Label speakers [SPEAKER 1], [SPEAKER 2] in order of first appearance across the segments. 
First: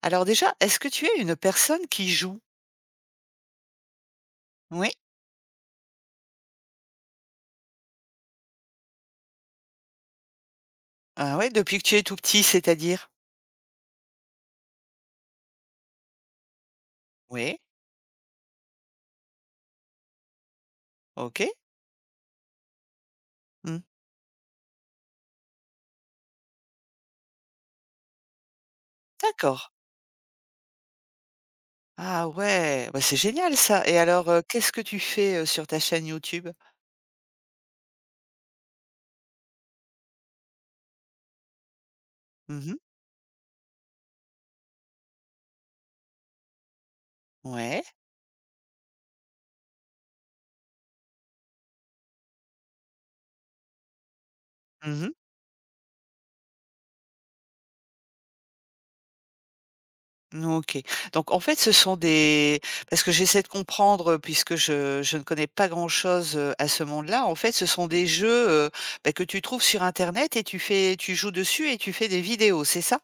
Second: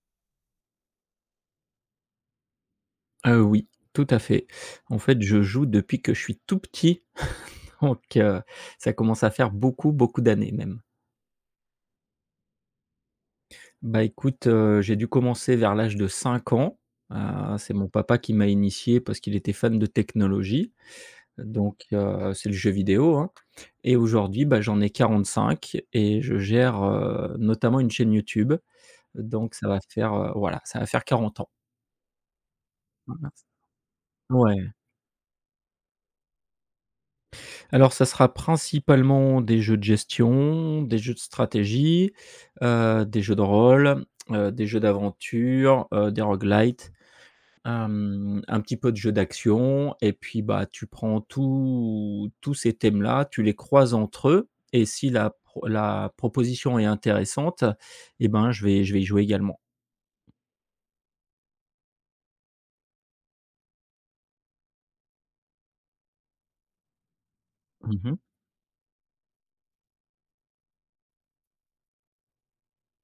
[SPEAKER 1] Alors déjà, est-ce que tu es une personne qui joue?
[SPEAKER 2] Oui, tout à fait.
[SPEAKER 1] Oui.
[SPEAKER 2] En fait, je joue depuis que je suis tout petit, donc ça commence à faire beaucoup, beaucoup d'années même.
[SPEAKER 1] Ah ouais, depuis que tu es tout petit, c'est-à-dire?
[SPEAKER 2] Bah, écoute, j'ai dû commencer vers l'âge de 5 ans.
[SPEAKER 1] Oui.
[SPEAKER 2] C'est mon papa qui m'a initié parce qu'il était fan de technologie.
[SPEAKER 1] OK.
[SPEAKER 2] Donc c'est le jeu vidéo, hein.
[SPEAKER 1] Mmh.
[SPEAKER 2] Et aujourd'hui, bah, j'en ai 45 et je gère, notamment une chaîne YouTube. Donc
[SPEAKER 1] D'accord.
[SPEAKER 2] ça va faire, voilà, ça va faire 40 ans.
[SPEAKER 1] Ah ouais, bah, c'est
[SPEAKER 2] Voilà.
[SPEAKER 1] génial ça. Et alors, qu'est-ce
[SPEAKER 2] Ouais.
[SPEAKER 1] que tu fais, sur ta chaîne YouTube?
[SPEAKER 2] Alors, ça sera principalement des jeux de gestion, des jeux de stratégie,
[SPEAKER 1] Mmh.
[SPEAKER 2] des jeux de rôle, des jeux d'aventure, des roguelites,
[SPEAKER 1] Ouais.
[SPEAKER 2] un petit peu de jeux d'action. Et puis, bah, tu prends tous ces thèmes-là, tu les croises entre eux, et
[SPEAKER 1] Mmh.
[SPEAKER 2] si la proposition est intéressante, et ben, je vais y jouer également.
[SPEAKER 1] OK. Donc en fait, ce sont des parce que j'essaie de comprendre, puisque je ne connais pas grand-chose, à ce monde-là. En fait, ce sont des
[SPEAKER 2] Mmh.
[SPEAKER 1] jeux, bah, que tu trouves sur internet et tu joues dessus et tu fais des vidéos, c'est ça?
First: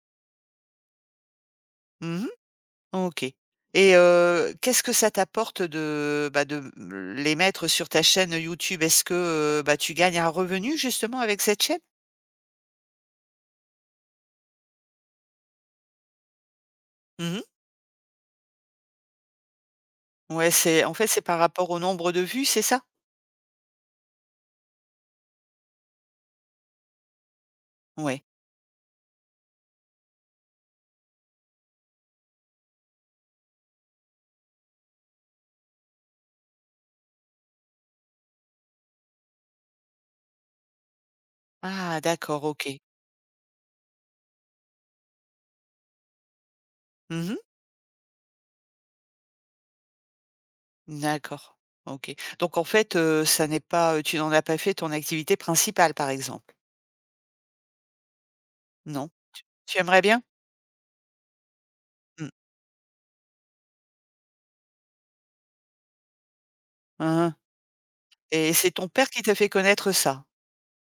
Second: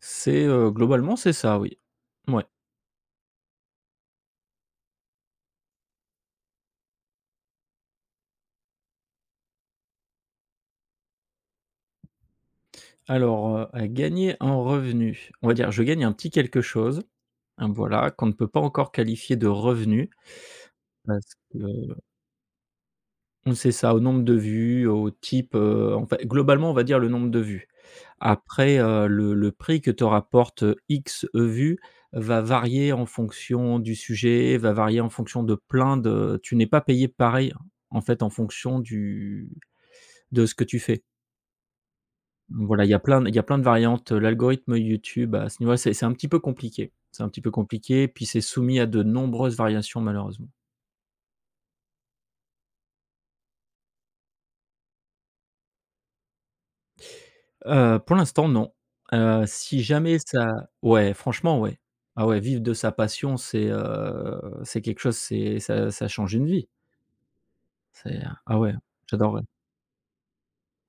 [SPEAKER 2] C'est, globalement, c'est ça, oui.
[SPEAKER 1] Mmh.
[SPEAKER 2] Ouais.
[SPEAKER 1] OK. Et qu'est-ce que ça t'apporte de, bah, de, mmh, les mettre sur ta chaîne YouTube? Est-ce que, bah, tu gagnes un revenu justement avec cette chaîne?
[SPEAKER 2] Alors, à gagner en revenu, on va dire, je gagne un petit quelque chose,
[SPEAKER 1] Mmh.
[SPEAKER 2] hein, voilà, qu'on ne peut pas encore qualifier de revenu,
[SPEAKER 1] Ouais, c'est en fait, c'est
[SPEAKER 2] parce
[SPEAKER 1] par rapport au nombre de vues, c'est ça?
[SPEAKER 2] qu'on sait ça au nombre de vues, au type, en fait globalement, on va dire, le nombre de vues.
[SPEAKER 1] Ouais.
[SPEAKER 2] Après, le prix que te rapporte, X vues va varier en fonction du sujet, va varier en fonction de plein de, tu n'es pas payé pareil, en fait, en fonction du de ce que tu fais.
[SPEAKER 1] Ah d'accord, OK.
[SPEAKER 2] Voilà, il y a plein de variantes. L'algorithme YouTube à ce niveau là, c'est un petit peu compliqué. C'est un
[SPEAKER 1] Mmh.
[SPEAKER 2] petit peu compliqué, puis c'est soumis à de nombreuses variations, malheureusement.
[SPEAKER 1] D'accord. OK. Donc en fait, ça n'est pas, tu n'en as pas fait ton activité principale, par exemple?
[SPEAKER 2] Pour l'instant, non.
[SPEAKER 1] Non? Tu
[SPEAKER 2] Si
[SPEAKER 1] aimerais
[SPEAKER 2] jamais
[SPEAKER 1] bien?
[SPEAKER 2] ça Ouais, franchement, ouais. Ah
[SPEAKER 1] Mmh.
[SPEAKER 2] ouais, vivre de sa passion, c'est, quelque chose, c'est ça, change une vie.
[SPEAKER 1] Hein, hein.
[SPEAKER 2] C'est
[SPEAKER 1] Et
[SPEAKER 2] Ah
[SPEAKER 1] c'est
[SPEAKER 2] ouais,
[SPEAKER 1] ton père qui t'a
[SPEAKER 2] j'adorerais.
[SPEAKER 1] fait connaître ça?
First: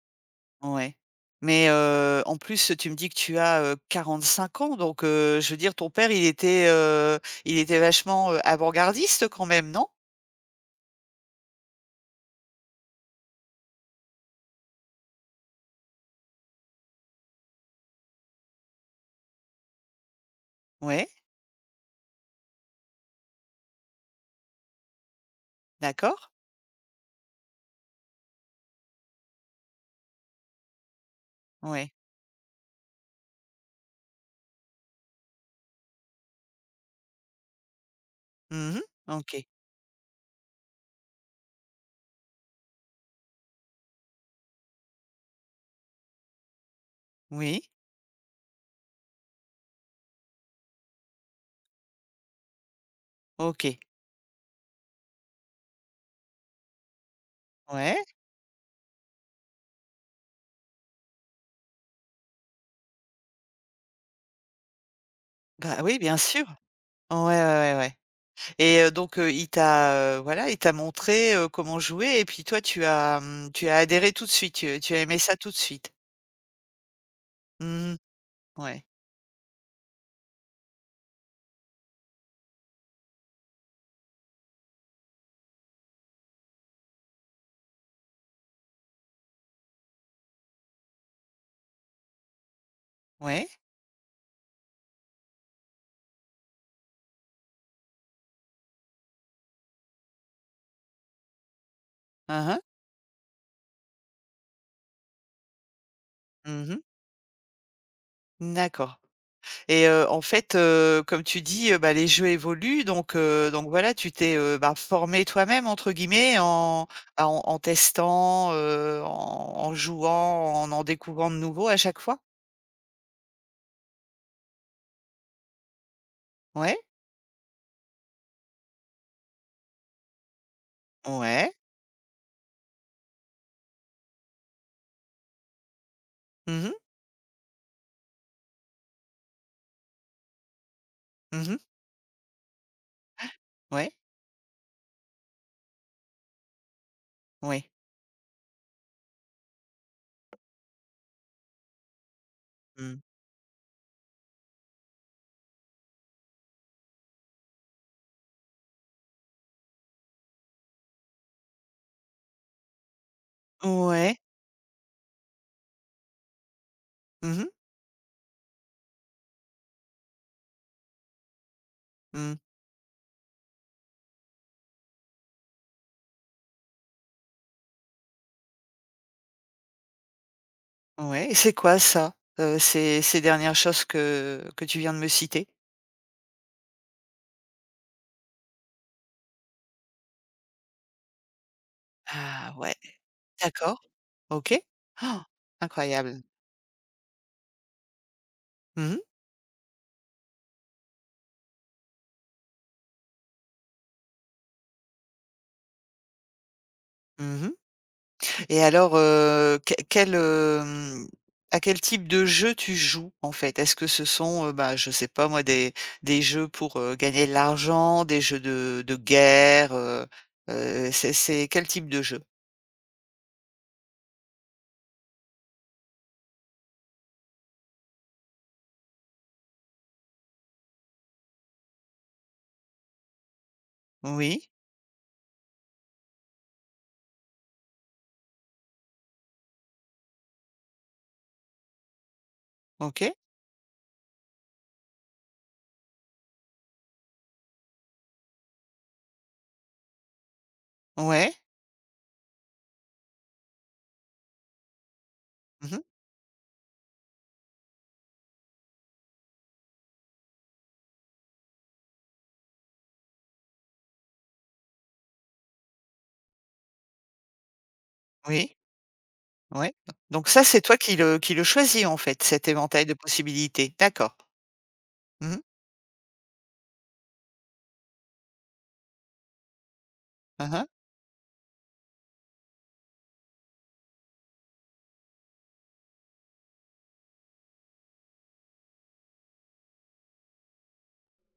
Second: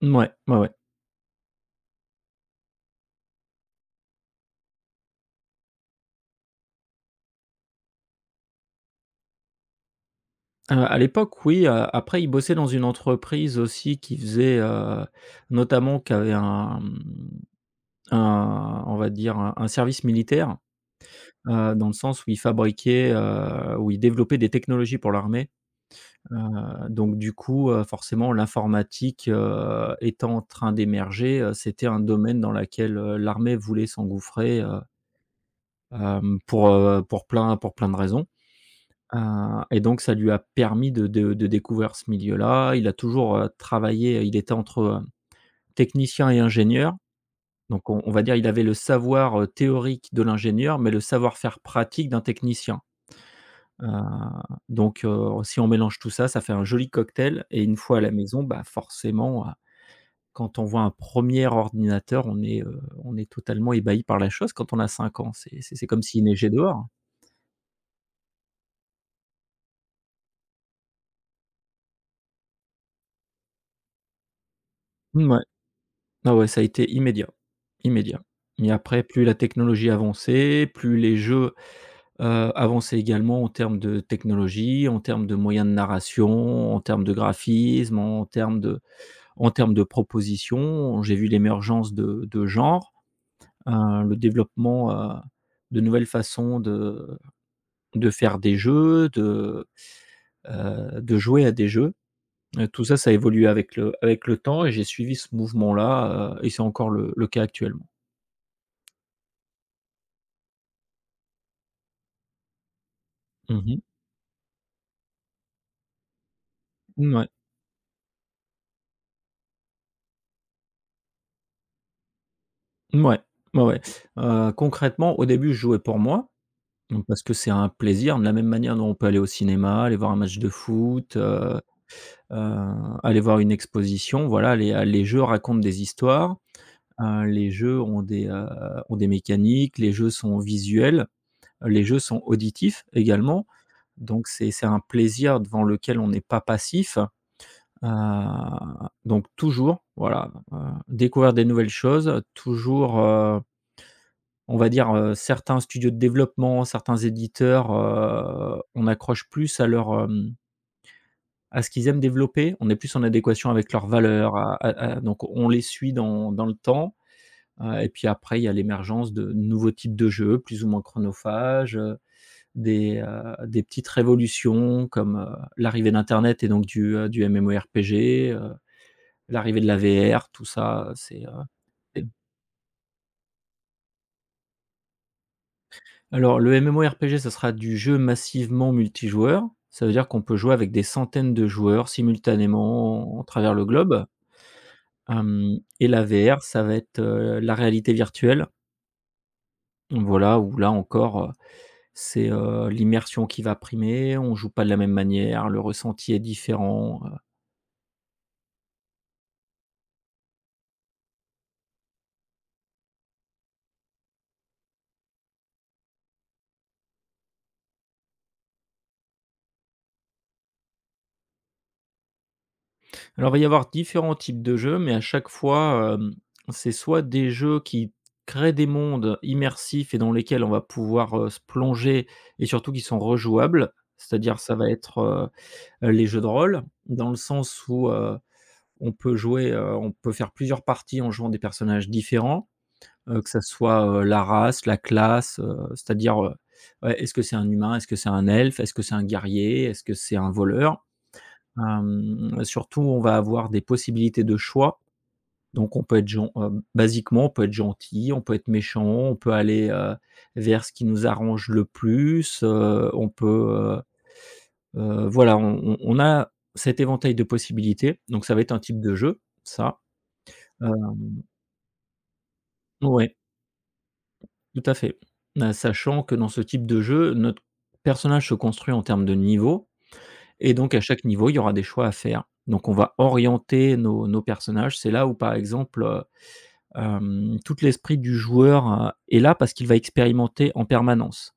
[SPEAKER 2] Ouais, ouais, ouais.
[SPEAKER 1] Ouais. Mais, en plus, tu me dis que tu as, 45 ans, donc, je veux dire ton père il était vachement, avant-gardiste quand même, non?
[SPEAKER 2] À l'époque, oui. Après, il bossait dans une entreprise aussi qui faisait, notamment qui avait un, un, on va dire, un service militaire.
[SPEAKER 1] Ouais,
[SPEAKER 2] Dans le sens où ils fabriquaient, où ils développaient des technologies pour l'armée.
[SPEAKER 1] d'accord.
[SPEAKER 2] Heu, donc du coup, forcément, l'informatique, étant en train d'émerger, c'était
[SPEAKER 1] Ouais.
[SPEAKER 2] un domaine dans lequel l'armée voulait s'engouffrer, pour, pour plein de raisons.
[SPEAKER 1] Mmh.
[SPEAKER 2] Heu,
[SPEAKER 1] OK.
[SPEAKER 2] et donc ça lui a permis de découvrir ce milieu-là. Il a toujours, travaillé, il était entre, technicien et ingénieur.
[SPEAKER 1] Oui.
[SPEAKER 2] Donc on va dire, il avait le savoir, théorique de l'ingénieur, mais le savoir-faire pratique d'un technicien.
[SPEAKER 1] OK.
[SPEAKER 2] Heu, donc si on mélange tout ça, ça fait un joli cocktail. Et une fois à
[SPEAKER 1] Ouais.
[SPEAKER 2] la maison, bah, forcément, quand on voit un premier ordinateur, on est totalement ébahi par la chose quand on a 5 ans. C'est c'est
[SPEAKER 1] Bah,
[SPEAKER 2] c'est
[SPEAKER 1] oui,
[SPEAKER 2] comme
[SPEAKER 1] bien
[SPEAKER 2] s'il
[SPEAKER 1] sûr.
[SPEAKER 2] neigeait dehors.
[SPEAKER 1] Ouais, ouais, ouais, ouais. Et donc, il t'a, voilà, il t'a montré, comment jouer et puis toi tu as, mmh, tu as adhéré tout de suite, tu as aimé ça
[SPEAKER 2] Ouais.
[SPEAKER 1] tout de suite?
[SPEAKER 2] Ah ouais, ça a été immédiat,
[SPEAKER 1] Mmh.
[SPEAKER 2] immédiat. Mais
[SPEAKER 1] Ouais.
[SPEAKER 2] après, plus la technologie avançait, plus les jeux, avançaient également en termes de technologie, en termes de moyens de narration, en termes de graphisme, en termes de propositions. J'ai vu l'émergence de genres.
[SPEAKER 1] Ouais.
[SPEAKER 2] Le développement, de nouvelles façons de faire des jeux, de jouer à des jeux.
[SPEAKER 1] Hein hein.
[SPEAKER 2] Tout ça, ça a évolué avec le temps, et j'ai suivi ce mouvement-là, et c'est
[SPEAKER 1] Mmh.
[SPEAKER 2] encore le cas actuellement.
[SPEAKER 1] D'accord. Et en fait, comme tu dis, bah, les jeux évoluent
[SPEAKER 2] Mmh
[SPEAKER 1] donc
[SPEAKER 2] mh.
[SPEAKER 1] voilà, tu t'es, bah, «formé toi-même» entre guillemets en bah,
[SPEAKER 2] Mouais.
[SPEAKER 1] en en testant, en en jouant, en en découvrant de nouveaux à chaque fois?
[SPEAKER 2] Ouais, ouais. Concrètement, au début, je jouais pour moi,
[SPEAKER 1] Ouais,
[SPEAKER 2] donc parce que c'est un plaisir, de la même manière dont on peut aller au cinéma, aller voir un match de foot,
[SPEAKER 1] ouais.
[SPEAKER 2] heu, aller voir une exposition. Voilà, les jeux racontent des histoires.
[SPEAKER 1] Mmh mh.
[SPEAKER 2] Les jeux ont ont des mécaniques, les jeux sont visuels,
[SPEAKER 1] Mmh.
[SPEAKER 2] les jeux sont auditifs également,
[SPEAKER 1] Ouais,
[SPEAKER 2] donc c'est un plaisir devant lequel on n'est pas passif.
[SPEAKER 1] ouais.
[SPEAKER 2] Heu, donc toujours, voilà, découvrir des nouvelles choses,
[SPEAKER 1] Mmh.
[SPEAKER 2] toujours, on va dire, certains studios de développement, certains éditeurs, on accroche plus à leur, à ce qu'ils aiment développer, on est plus en adéquation avec leurs
[SPEAKER 1] Ouais.
[SPEAKER 2] valeurs, à donc on les suit dans le temps.
[SPEAKER 1] Mmh mh.
[SPEAKER 2] Et puis après, il y a l'émergence de nouveaux types de jeux plus ou moins chronophages,
[SPEAKER 1] Mmh.
[SPEAKER 2] des petites révolutions comme, l'arrivée d'internet et donc du MMORPG, l'arrivée de la VR, tout ça,
[SPEAKER 1] Ouais et c'est quoi ça, ces ces dernières choses que tu viens de me citer?
[SPEAKER 2] alors le MMORPG, ça sera du jeu massivement multijoueur. Ça veut dire qu'on peut jouer avec des centaines de joueurs
[SPEAKER 1] Ah ouais,
[SPEAKER 2] simultanément en à travers le
[SPEAKER 1] d'accord,
[SPEAKER 2] globe.
[SPEAKER 1] OK. Ah,
[SPEAKER 2] Hem Et la
[SPEAKER 1] incroyable.
[SPEAKER 2] VR, ça va être, la réalité virtuelle.
[SPEAKER 1] Mmh mh.
[SPEAKER 2] Voilà, où là encore, c'est, l'immersion qui va primer, on joue pas de la même manière, le ressenti est différent.
[SPEAKER 1] Mmh. Et alors, quel, à quel type de jeu tu joues, en fait? Est-ce que ce sont, bah, je sais pas moi, des jeux pour, gagner de l'argent, des jeux de guerre, c'est quel type de jeu?
[SPEAKER 2] Alors, il va y avoir différents types de jeux, mais à chaque fois, c'est soit des jeux qui créent des mondes immersifs et dans lesquels on va pouvoir, se plonger, et surtout qui sont rejouables. C'est-à-dire
[SPEAKER 1] Oui,
[SPEAKER 2] ça va être, les jeux de rôle, dans le sens où, on peut faire plusieurs parties en jouant des personnages différents.
[SPEAKER 1] OK,
[SPEAKER 2] Que ça soit, la race, la classe, c'est-à-dire, ouais, est-ce que c'est un humain? Est-ce que c'est un elfe? Est-ce que c'est un guerrier? Est-ce que c'est un voleur?
[SPEAKER 1] ouais,
[SPEAKER 2] Surtout, on va avoir des possibilités de choix, donc
[SPEAKER 1] mmh
[SPEAKER 2] on peut être gen basiquement, on peut être gentil, on peut être méchant, on peut aller, vers ce qui nous arrange le plus, heu voilà, on a cet éventail de possibilités, donc ça va être
[SPEAKER 1] oui,
[SPEAKER 2] un type de jeu,
[SPEAKER 1] ouais.
[SPEAKER 2] ça,
[SPEAKER 1] Donc ça, c'est
[SPEAKER 2] heu,
[SPEAKER 1] toi qui le choisis, en fait, cet éventail de
[SPEAKER 2] ouais.
[SPEAKER 1] possibilités? D'accord.
[SPEAKER 2] Tout à fait.
[SPEAKER 1] Mmh mh.
[SPEAKER 2] Sachant que dans ce type de jeu, notre personnage se construit en termes de niveau, et
[SPEAKER 1] Mmh.
[SPEAKER 2] donc à chaque niveau, il y aura des choix à faire. Donc on va orienter nos personnages. C'est là où, par exemple, tout l'esprit du joueur, est là parce qu'il va expérimenter en permanence.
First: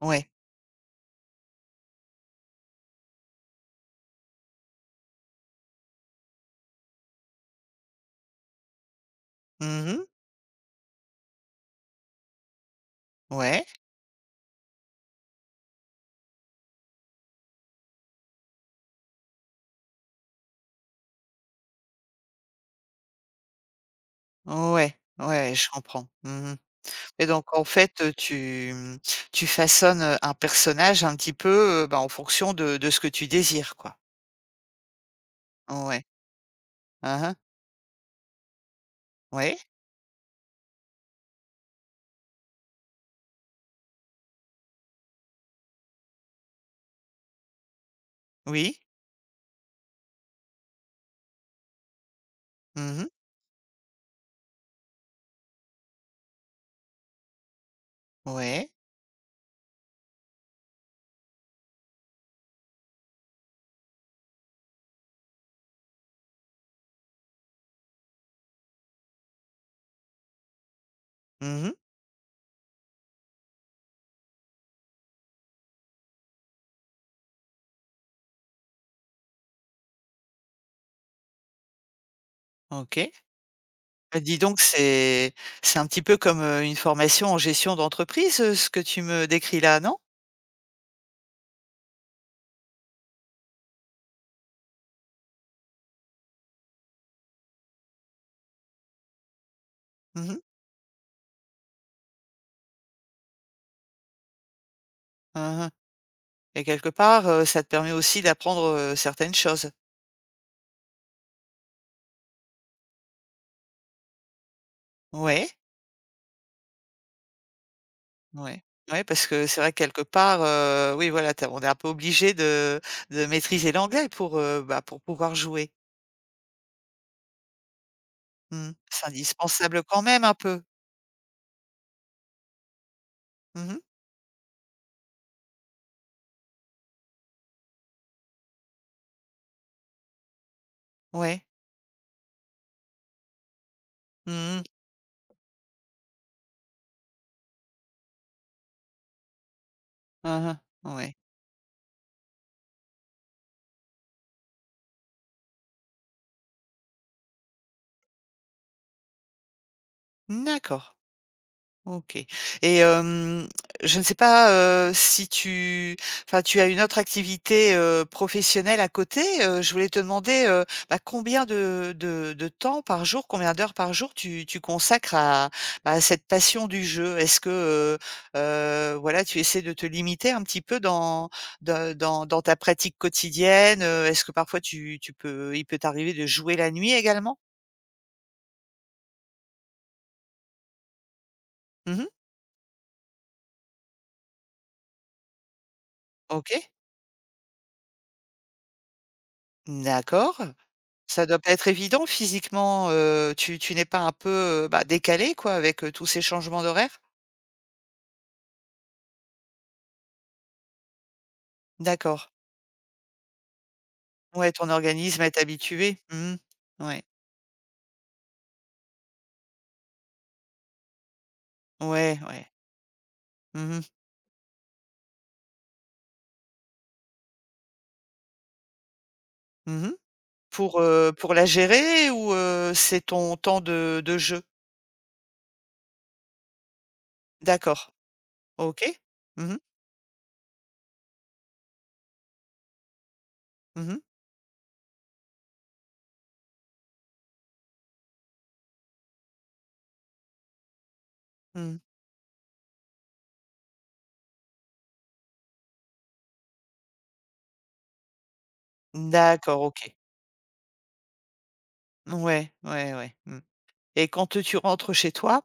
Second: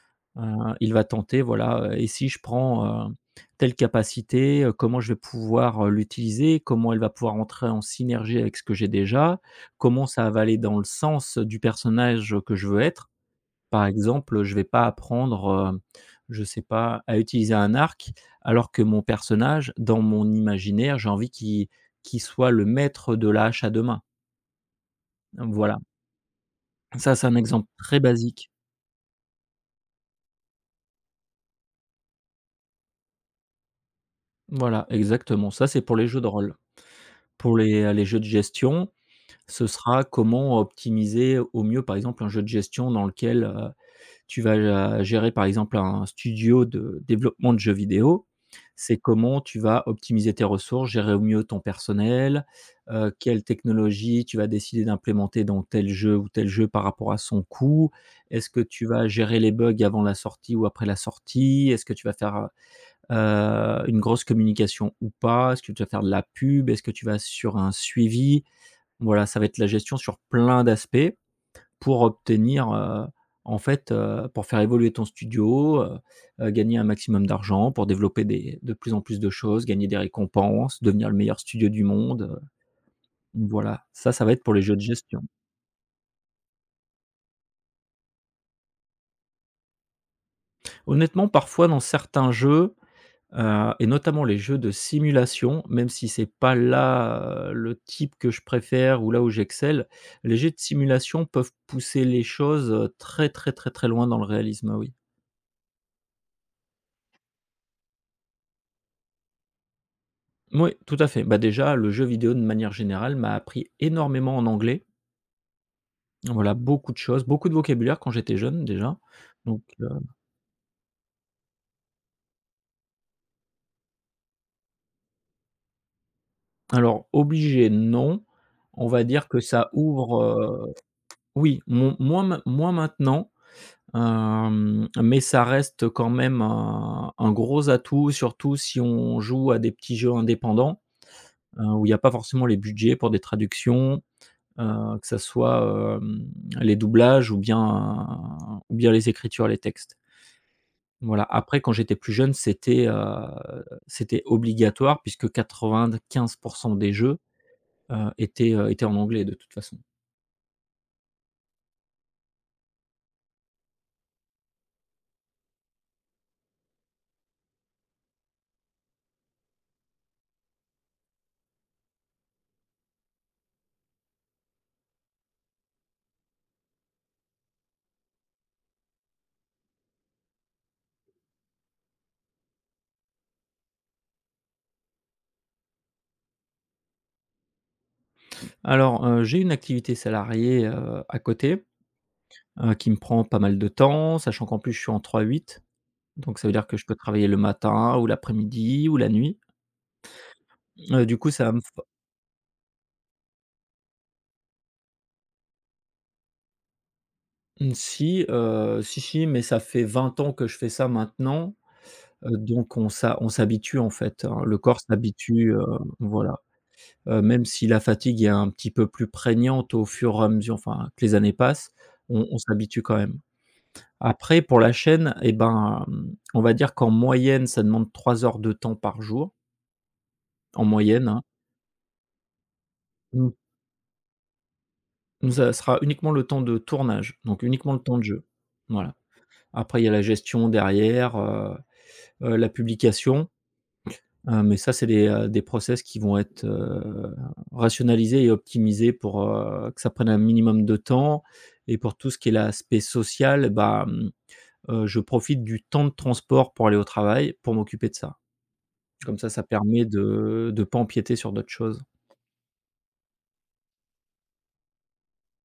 [SPEAKER 1] Ouais.
[SPEAKER 2] Heu, il va tenter, voilà, «Et si je prends, telle capacité, comment je vais pouvoir, l'utiliser? Comment elle va pouvoir entrer en synergie avec ce que j'ai déjà?
[SPEAKER 1] Mmh.
[SPEAKER 2] Comment ça va aller dans le sens du personnage, que je veux être?»
[SPEAKER 1] Ouais.
[SPEAKER 2] Par exemple, je vais pas apprendre, heu, je sais pas, à utiliser un arc, alors que mon personnage, dans mon imaginaire, j'ai envie qu'il soit le maître de la hache à 2 mains.
[SPEAKER 1] Ouais. Ouais, je
[SPEAKER 2] Voilà,
[SPEAKER 1] comprends. Mmh.
[SPEAKER 2] ça,
[SPEAKER 1] Et
[SPEAKER 2] c'est un
[SPEAKER 1] donc en
[SPEAKER 2] exemple très
[SPEAKER 1] fait,
[SPEAKER 2] basique.
[SPEAKER 1] tu, mmh, tu façonnes, un personnage un petit peu, bah, en fonction de ce que tu désires quoi.
[SPEAKER 2] Voilà, exactement, ça, c'est pour
[SPEAKER 1] Ouais.
[SPEAKER 2] les jeux de rôle.
[SPEAKER 1] Hein hein.
[SPEAKER 2] Pour les jeux de gestion,
[SPEAKER 1] Ouais.
[SPEAKER 2] ce sera comment optimiser au mieux, par exemple, un jeu de gestion dans lequel tu vas gérer par exemple un studio de développement de jeux vidéo.
[SPEAKER 1] Oui.
[SPEAKER 2] C'est comment tu vas optimiser tes ressources, gérer au mieux ton personnel,
[SPEAKER 1] Mmh mh.
[SPEAKER 2] quelle technologie tu vas décider d'implémenter dans tel jeu ou tel jeu par rapport à son coût. Est-ce que
[SPEAKER 1] Ouais.
[SPEAKER 2] tu vas gérer les bugs avant la sortie ou après la sortie? Est-ce que tu vas faire, une grosse communication ou pas? Est-ce que tu vas faire de la pub? Est-ce que tu vas sur un suivi? Voilà, ça va être la gestion sur plein d'aspects
[SPEAKER 1] Mmh mh.
[SPEAKER 2] pour obtenir, en fait, pour faire évoluer ton studio, gagner un maximum d'argent, pour développer des de plus en plus de choses, gagner des récompenses, devenir le meilleur studio du monde,
[SPEAKER 1] OK.
[SPEAKER 2] voilà. Ça,
[SPEAKER 1] Bah,
[SPEAKER 2] ça va
[SPEAKER 1] dis
[SPEAKER 2] être pour
[SPEAKER 1] donc
[SPEAKER 2] les jeux de gestion.
[SPEAKER 1] c'est un petit peu comme, une formation en gestion d'entreprise, ce que tu me décris là, non?
[SPEAKER 2] Honnêtement, parfois dans certains jeux, et notamment les jeux de simulation, même si c'est pas là, le type que je préfère ou là où j'excelle,
[SPEAKER 1] Mmh
[SPEAKER 2] les
[SPEAKER 1] mh.
[SPEAKER 2] jeux de simulation peuvent pousser les choses, très, très, très, très loin dans le réalisme, oui.
[SPEAKER 1] Hein hein. Et quelque part, ça te permet aussi d'apprendre, certaines choses.
[SPEAKER 2] Oui, tout à fait. Bah, déjà, le jeu vidéo, de manière générale, m'a appris énormément en anglais.
[SPEAKER 1] Ouais.
[SPEAKER 2] Voilà, beaucoup de choses, beaucoup de vocabulaire quand j'étais
[SPEAKER 1] Ouais.
[SPEAKER 2] jeune, déjà.
[SPEAKER 1] Ouais, parce que c'est
[SPEAKER 2] Donc,
[SPEAKER 1] vrai que quelque part, oui, voilà, tu on est un peu obligé de maîtriser l'anglais pour, bah, pour pouvoir jouer.
[SPEAKER 2] alors, obligé, non.
[SPEAKER 1] Mmh.
[SPEAKER 2] On va
[SPEAKER 1] C'est
[SPEAKER 2] dire que ça
[SPEAKER 1] indispensable quand même
[SPEAKER 2] ouvre,
[SPEAKER 1] un peu.
[SPEAKER 2] oui, mon moins main moins maintenant,
[SPEAKER 1] Mmh.
[SPEAKER 2] mais ça reste quand même un gros atout, surtout si on joue à des petits jeux indépendants,
[SPEAKER 1] Ouais.
[SPEAKER 2] où il n'y a pas forcément les budgets pour des traductions,
[SPEAKER 1] Mmh mh.
[SPEAKER 2] que ça soit, les doublages ou bien les écritures, les textes.
[SPEAKER 1] Mmh. Ouais.
[SPEAKER 2] Voilà, après, quand j'étais plus jeune, c'était obligatoire puisque 95 des jeux, étaient en anglais de toute façon.
[SPEAKER 1] D'accord. OK et je ne sais pas, si tu enfin, tu as une autre activité, professionnelle à côté, je voulais te demander, bah, combien de temps par jour, combien d'heures par jour tu consacres à, bah, à cette passion du jeu? Est-ce que, voilà, tu essaies de te limiter un petit peu dans de dans dans ta pratique quotidienne? Est-ce que parfois tu tu peux il peut t'arriver de jouer la nuit également?
[SPEAKER 2] Alors, j'ai une activité salariée, à côté,
[SPEAKER 1] Mmh.
[SPEAKER 2] qui me prend pas mal de temps, sachant qu'en plus je suis en 3-8, donc ça veut dire
[SPEAKER 1] OK,
[SPEAKER 2] que je peux travailler le matin ou l'après-midi ou la nuit.
[SPEAKER 1] d'accord.
[SPEAKER 2] Du
[SPEAKER 1] Ça
[SPEAKER 2] coup
[SPEAKER 1] doit
[SPEAKER 2] ça
[SPEAKER 1] pas
[SPEAKER 2] va me
[SPEAKER 1] être
[SPEAKER 2] f...
[SPEAKER 1] évident physiquement, tu tu n'es pas un peu, bah, décalé quoi avec, tous ces changements d'horaires?
[SPEAKER 2] mmh, si, si, si, mais ça fait 20 ans que je fais ça maintenant,
[SPEAKER 1] D'accord.
[SPEAKER 2] donc on s'habitue en fait, hein.
[SPEAKER 1] Ouais,
[SPEAKER 2] Le
[SPEAKER 1] ton
[SPEAKER 2] corps
[SPEAKER 1] organisme est
[SPEAKER 2] s'habitue,
[SPEAKER 1] habitué. Mmh.
[SPEAKER 2] voilà.
[SPEAKER 1] Ouais.
[SPEAKER 2] Même si la fatigue est un petit peu plus prégnante au fur et à mesure enfin, que les années passent,
[SPEAKER 1] Ouais,
[SPEAKER 2] on
[SPEAKER 1] ouais.
[SPEAKER 2] s'habitue quand même.
[SPEAKER 1] Mmh mh.
[SPEAKER 2] Après pour la chaîne et ben, on va dire qu'en moyenne ça demande 3 heures de temps par jour,
[SPEAKER 1] Mmh.
[SPEAKER 2] en moyenne, hein.
[SPEAKER 1] Pour la gérer ou, c'est
[SPEAKER 2] Nous
[SPEAKER 1] ton temps de jeu?
[SPEAKER 2] nous ça sera uniquement le temps de tournage, donc uniquement le
[SPEAKER 1] D'accord.
[SPEAKER 2] temps de jeu. Voilà.
[SPEAKER 1] OK. Mmh mh.
[SPEAKER 2] Après il y a la gestion derrière, la publication.
[SPEAKER 1] Mmh.
[SPEAKER 2] Mais ça, c'est des process qui vont être, rationalisés et optimisés pour, que ça prenne un minimum de temps, et
[SPEAKER 1] Mmh.
[SPEAKER 2] pour tout ce qui est l'aspect social, bah, je profite du temps de transport pour aller au travail pour m'occuper de ça. Comme ça
[SPEAKER 1] D'accord,
[SPEAKER 2] permet
[SPEAKER 1] OK.
[SPEAKER 2] de pas empiéter sur d'autres choses.
[SPEAKER 1] Ouais, ouais, ouais. Mmh et quand, tu rentres chez toi.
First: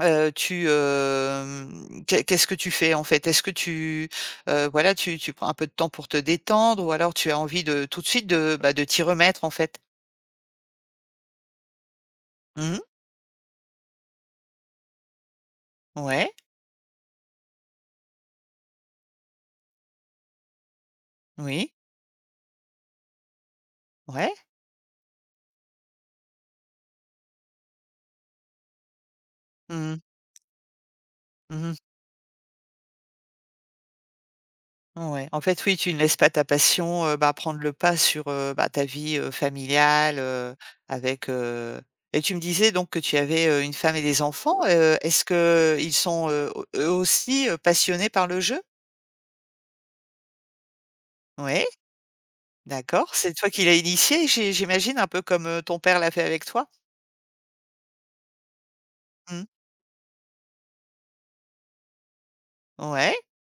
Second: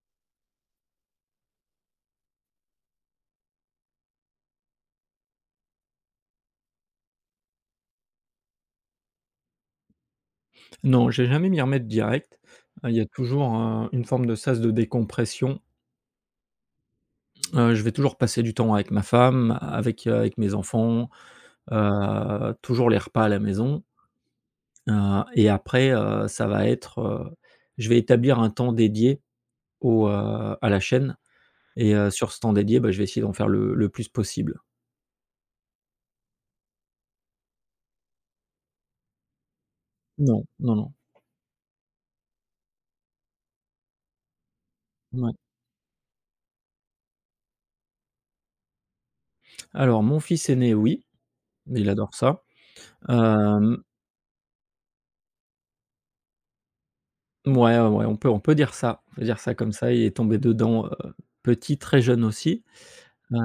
[SPEAKER 1] Tu, hem, qu'est qu'est-ce que tu fais en fait? Est-ce que tu, voilà, tu tu prends un peu de temps pour te détendre ou alors tu as envie de tout de suite de, bah, de t'y remettre en fait?
[SPEAKER 2] Non, j'ai jamais m'y remettre direct.
[SPEAKER 1] Mmh.
[SPEAKER 2] Il y a toujours un une forme de sas de décompression.
[SPEAKER 1] Ouais,
[SPEAKER 2] Je vais toujours passer du temps avec ma femme, avec, avec mes enfants,
[SPEAKER 1] oui,
[SPEAKER 2] toujours les repas à la maison.
[SPEAKER 1] ouais.
[SPEAKER 2] Et après, ça va être, je vais établir un temps dédié
[SPEAKER 1] Mmh mh.
[SPEAKER 2] au, à la chaîne,
[SPEAKER 1] Mmh.
[SPEAKER 2] et sur ce temps dédié, bah, je vais essayer d'en faire le plus possible.
[SPEAKER 1] Ouais. En fait, oui, tu ne laisses pas ta passion, bah, prendre le pas sur, bah, ta vie, familiale,
[SPEAKER 2] Non, non, non,
[SPEAKER 1] avec, et tu me disais donc que tu avais, une femme et des enfants, est-ce
[SPEAKER 2] ouais.
[SPEAKER 1] que ils sont, au eux aussi, passionnés par le jeu?
[SPEAKER 2] Alors mon fils aîné, oui,
[SPEAKER 1] Ouais.
[SPEAKER 2] il adore ça.
[SPEAKER 1] D'accord, c'est toi qui l'as
[SPEAKER 2] Hem,
[SPEAKER 1] initié, j'ai j'imagine un peu comme, ton père l'a fait avec toi?
[SPEAKER 2] mouais, ouais, on peut dire ça, on peut dire
[SPEAKER 1] Mmh.
[SPEAKER 2] ça comme ça. Il est tombé dedans, petit, très jeune aussi.
[SPEAKER 1] Ouais,
[SPEAKER 2] Heu,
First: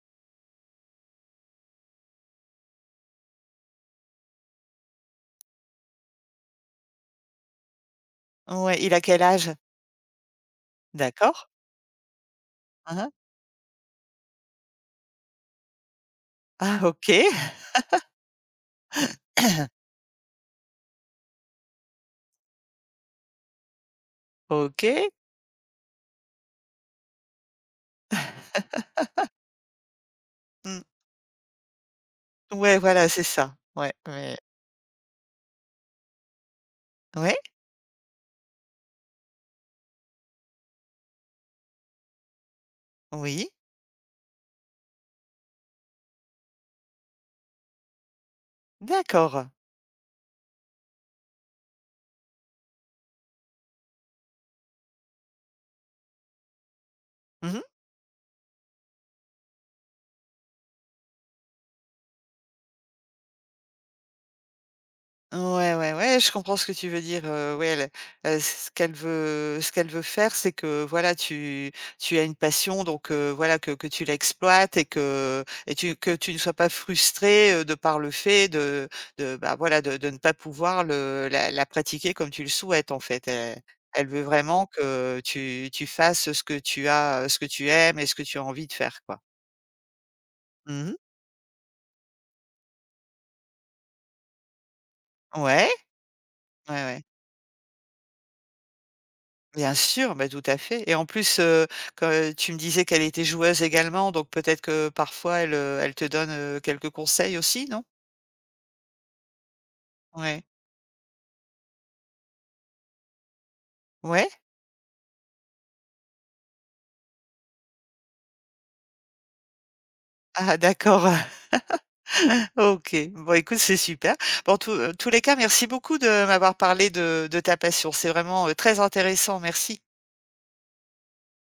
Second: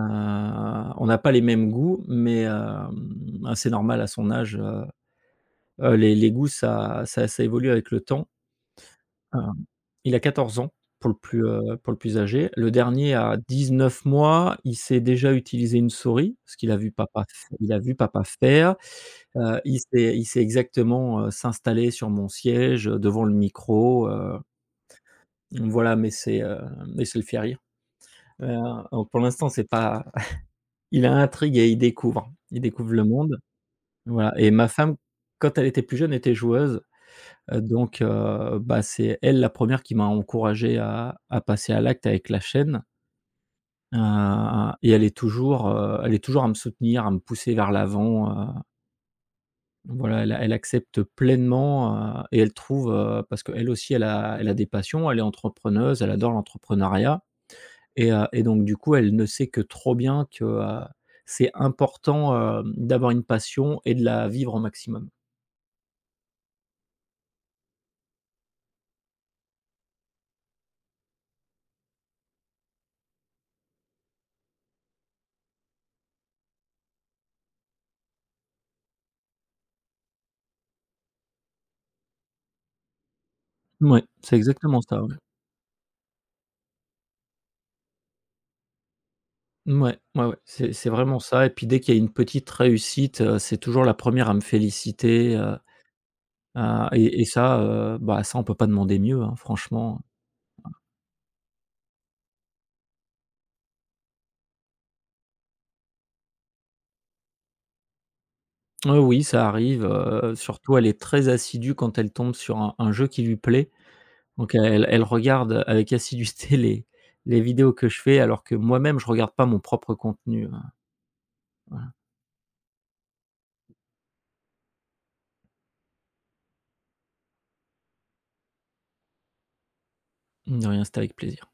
[SPEAKER 2] on n'a pas les mêmes goûts, mais ah, c'est normal à son âge, les goûts ça évolue avec le temps.
[SPEAKER 1] ouais, il a quel âge?
[SPEAKER 2] Hem, il a 14 ans
[SPEAKER 1] D'accord.
[SPEAKER 2] pour le plus âgé. Le
[SPEAKER 1] Hein, hein.
[SPEAKER 2] dernier a 19 mois, il sait déjà utiliser une souris, ce qu'il a
[SPEAKER 1] Ah
[SPEAKER 2] vu
[SPEAKER 1] OK.
[SPEAKER 2] papa f il a vu papa faire. Il sait exactement, s'installer sur mon siège, devant le micro,
[SPEAKER 1] OK.
[SPEAKER 2] voilà, mais mais c'est le fait rire. Heu, donc pour l'instant, c'est pas...
[SPEAKER 1] Mmh.
[SPEAKER 2] il a intrigue et il découvre. Il
[SPEAKER 1] Ouais,
[SPEAKER 2] découvre le
[SPEAKER 1] voilà, c'est
[SPEAKER 2] monde,
[SPEAKER 1] ça. Ouais,
[SPEAKER 2] voilà.
[SPEAKER 1] ouais.
[SPEAKER 2] Et ma femme, quand elle était plus jeune, était joueuse.
[SPEAKER 1] Ouais?
[SPEAKER 2] Donc bah, c'est elle la première qui m'a encouragé à passer à l'acte avec la chaîne,
[SPEAKER 1] Oui?
[SPEAKER 2] heu et elle est toujours à me soutenir, à me pousser vers l'avant,
[SPEAKER 1] D'accord.
[SPEAKER 2] voilà, elle accepte pleinement, et elle trouve, parce qu'elle aussi elle a des passions, elle est entrepreneuse, elle adore l'entrepreneuriat,
[SPEAKER 1] Mmh.
[SPEAKER 2] et donc du coup, elle ne sait que trop bien que, c'est important, d'avoir une passion et de la vivre au maximum.
[SPEAKER 1] Ouais, ouais, ouais, je comprends ce que tu veux dire, ouais, le ce qu'elle veut faire, c'est que, voilà, tu tu as une passion donc voilà, que tu l'exploites et que et tu que tu ne sois pas frustré de par le fait de, bah, voilà, de ne pas pouvoir le la la pratiquer comme tu le souhaites, en fait. Elle
[SPEAKER 2] Oui,
[SPEAKER 1] elle veut
[SPEAKER 2] c'est
[SPEAKER 1] vraiment
[SPEAKER 2] exactement ça, ouais.
[SPEAKER 1] que tu tu fasses ce que tu as, ce que tu aimes et ce que tu as envie de faire, quoi.
[SPEAKER 2] Mouais, ouais, ouais, c'est
[SPEAKER 1] Mmh.
[SPEAKER 2] vraiment ça, et puis dès qu'il y a une petite réussite, c'est toujours la première à me féliciter,
[SPEAKER 1] Ouais, ouais,
[SPEAKER 2] à
[SPEAKER 1] ouais.
[SPEAKER 2] et ça, bah, ça on peut pas demander mieux, hein,
[SPEAKER 1] Bien
[SPEAKER 2] franchement.
[SPEAKER 1] sûr, bah, tout à fait et en plus, que tu me disais qu'elle était joueuse également, donc peut-être que parfois elle, elle te donne, quelques conseils aussi, non?
[SPEAKER 2] Oui, ça arrive,
[SPEAKER 1] Ouais.
[SPEAKER 2] surtout elle est très assidue quand elle tombe sur un jeu qui lui plaît.
[SPEAKER 1] Ouais?
[SPEAKER 2] Donc elle regarde avec assiduité les vidéos que je fais, alors que moi-même je regarde pas mon propre contenu,
[SPEAKER 1] Ah d'accord,
[SPEAKER 2] voilà.
[SPEAKER 1] OK. Bon écoute, c'est super. Bon en tous, tous les cas, merci beaucoup de m'avoir parlé de ta passion. C'est vraiment, très intéressant, merci.
[SPEAKER 2] De rien, c'était avec plaisir.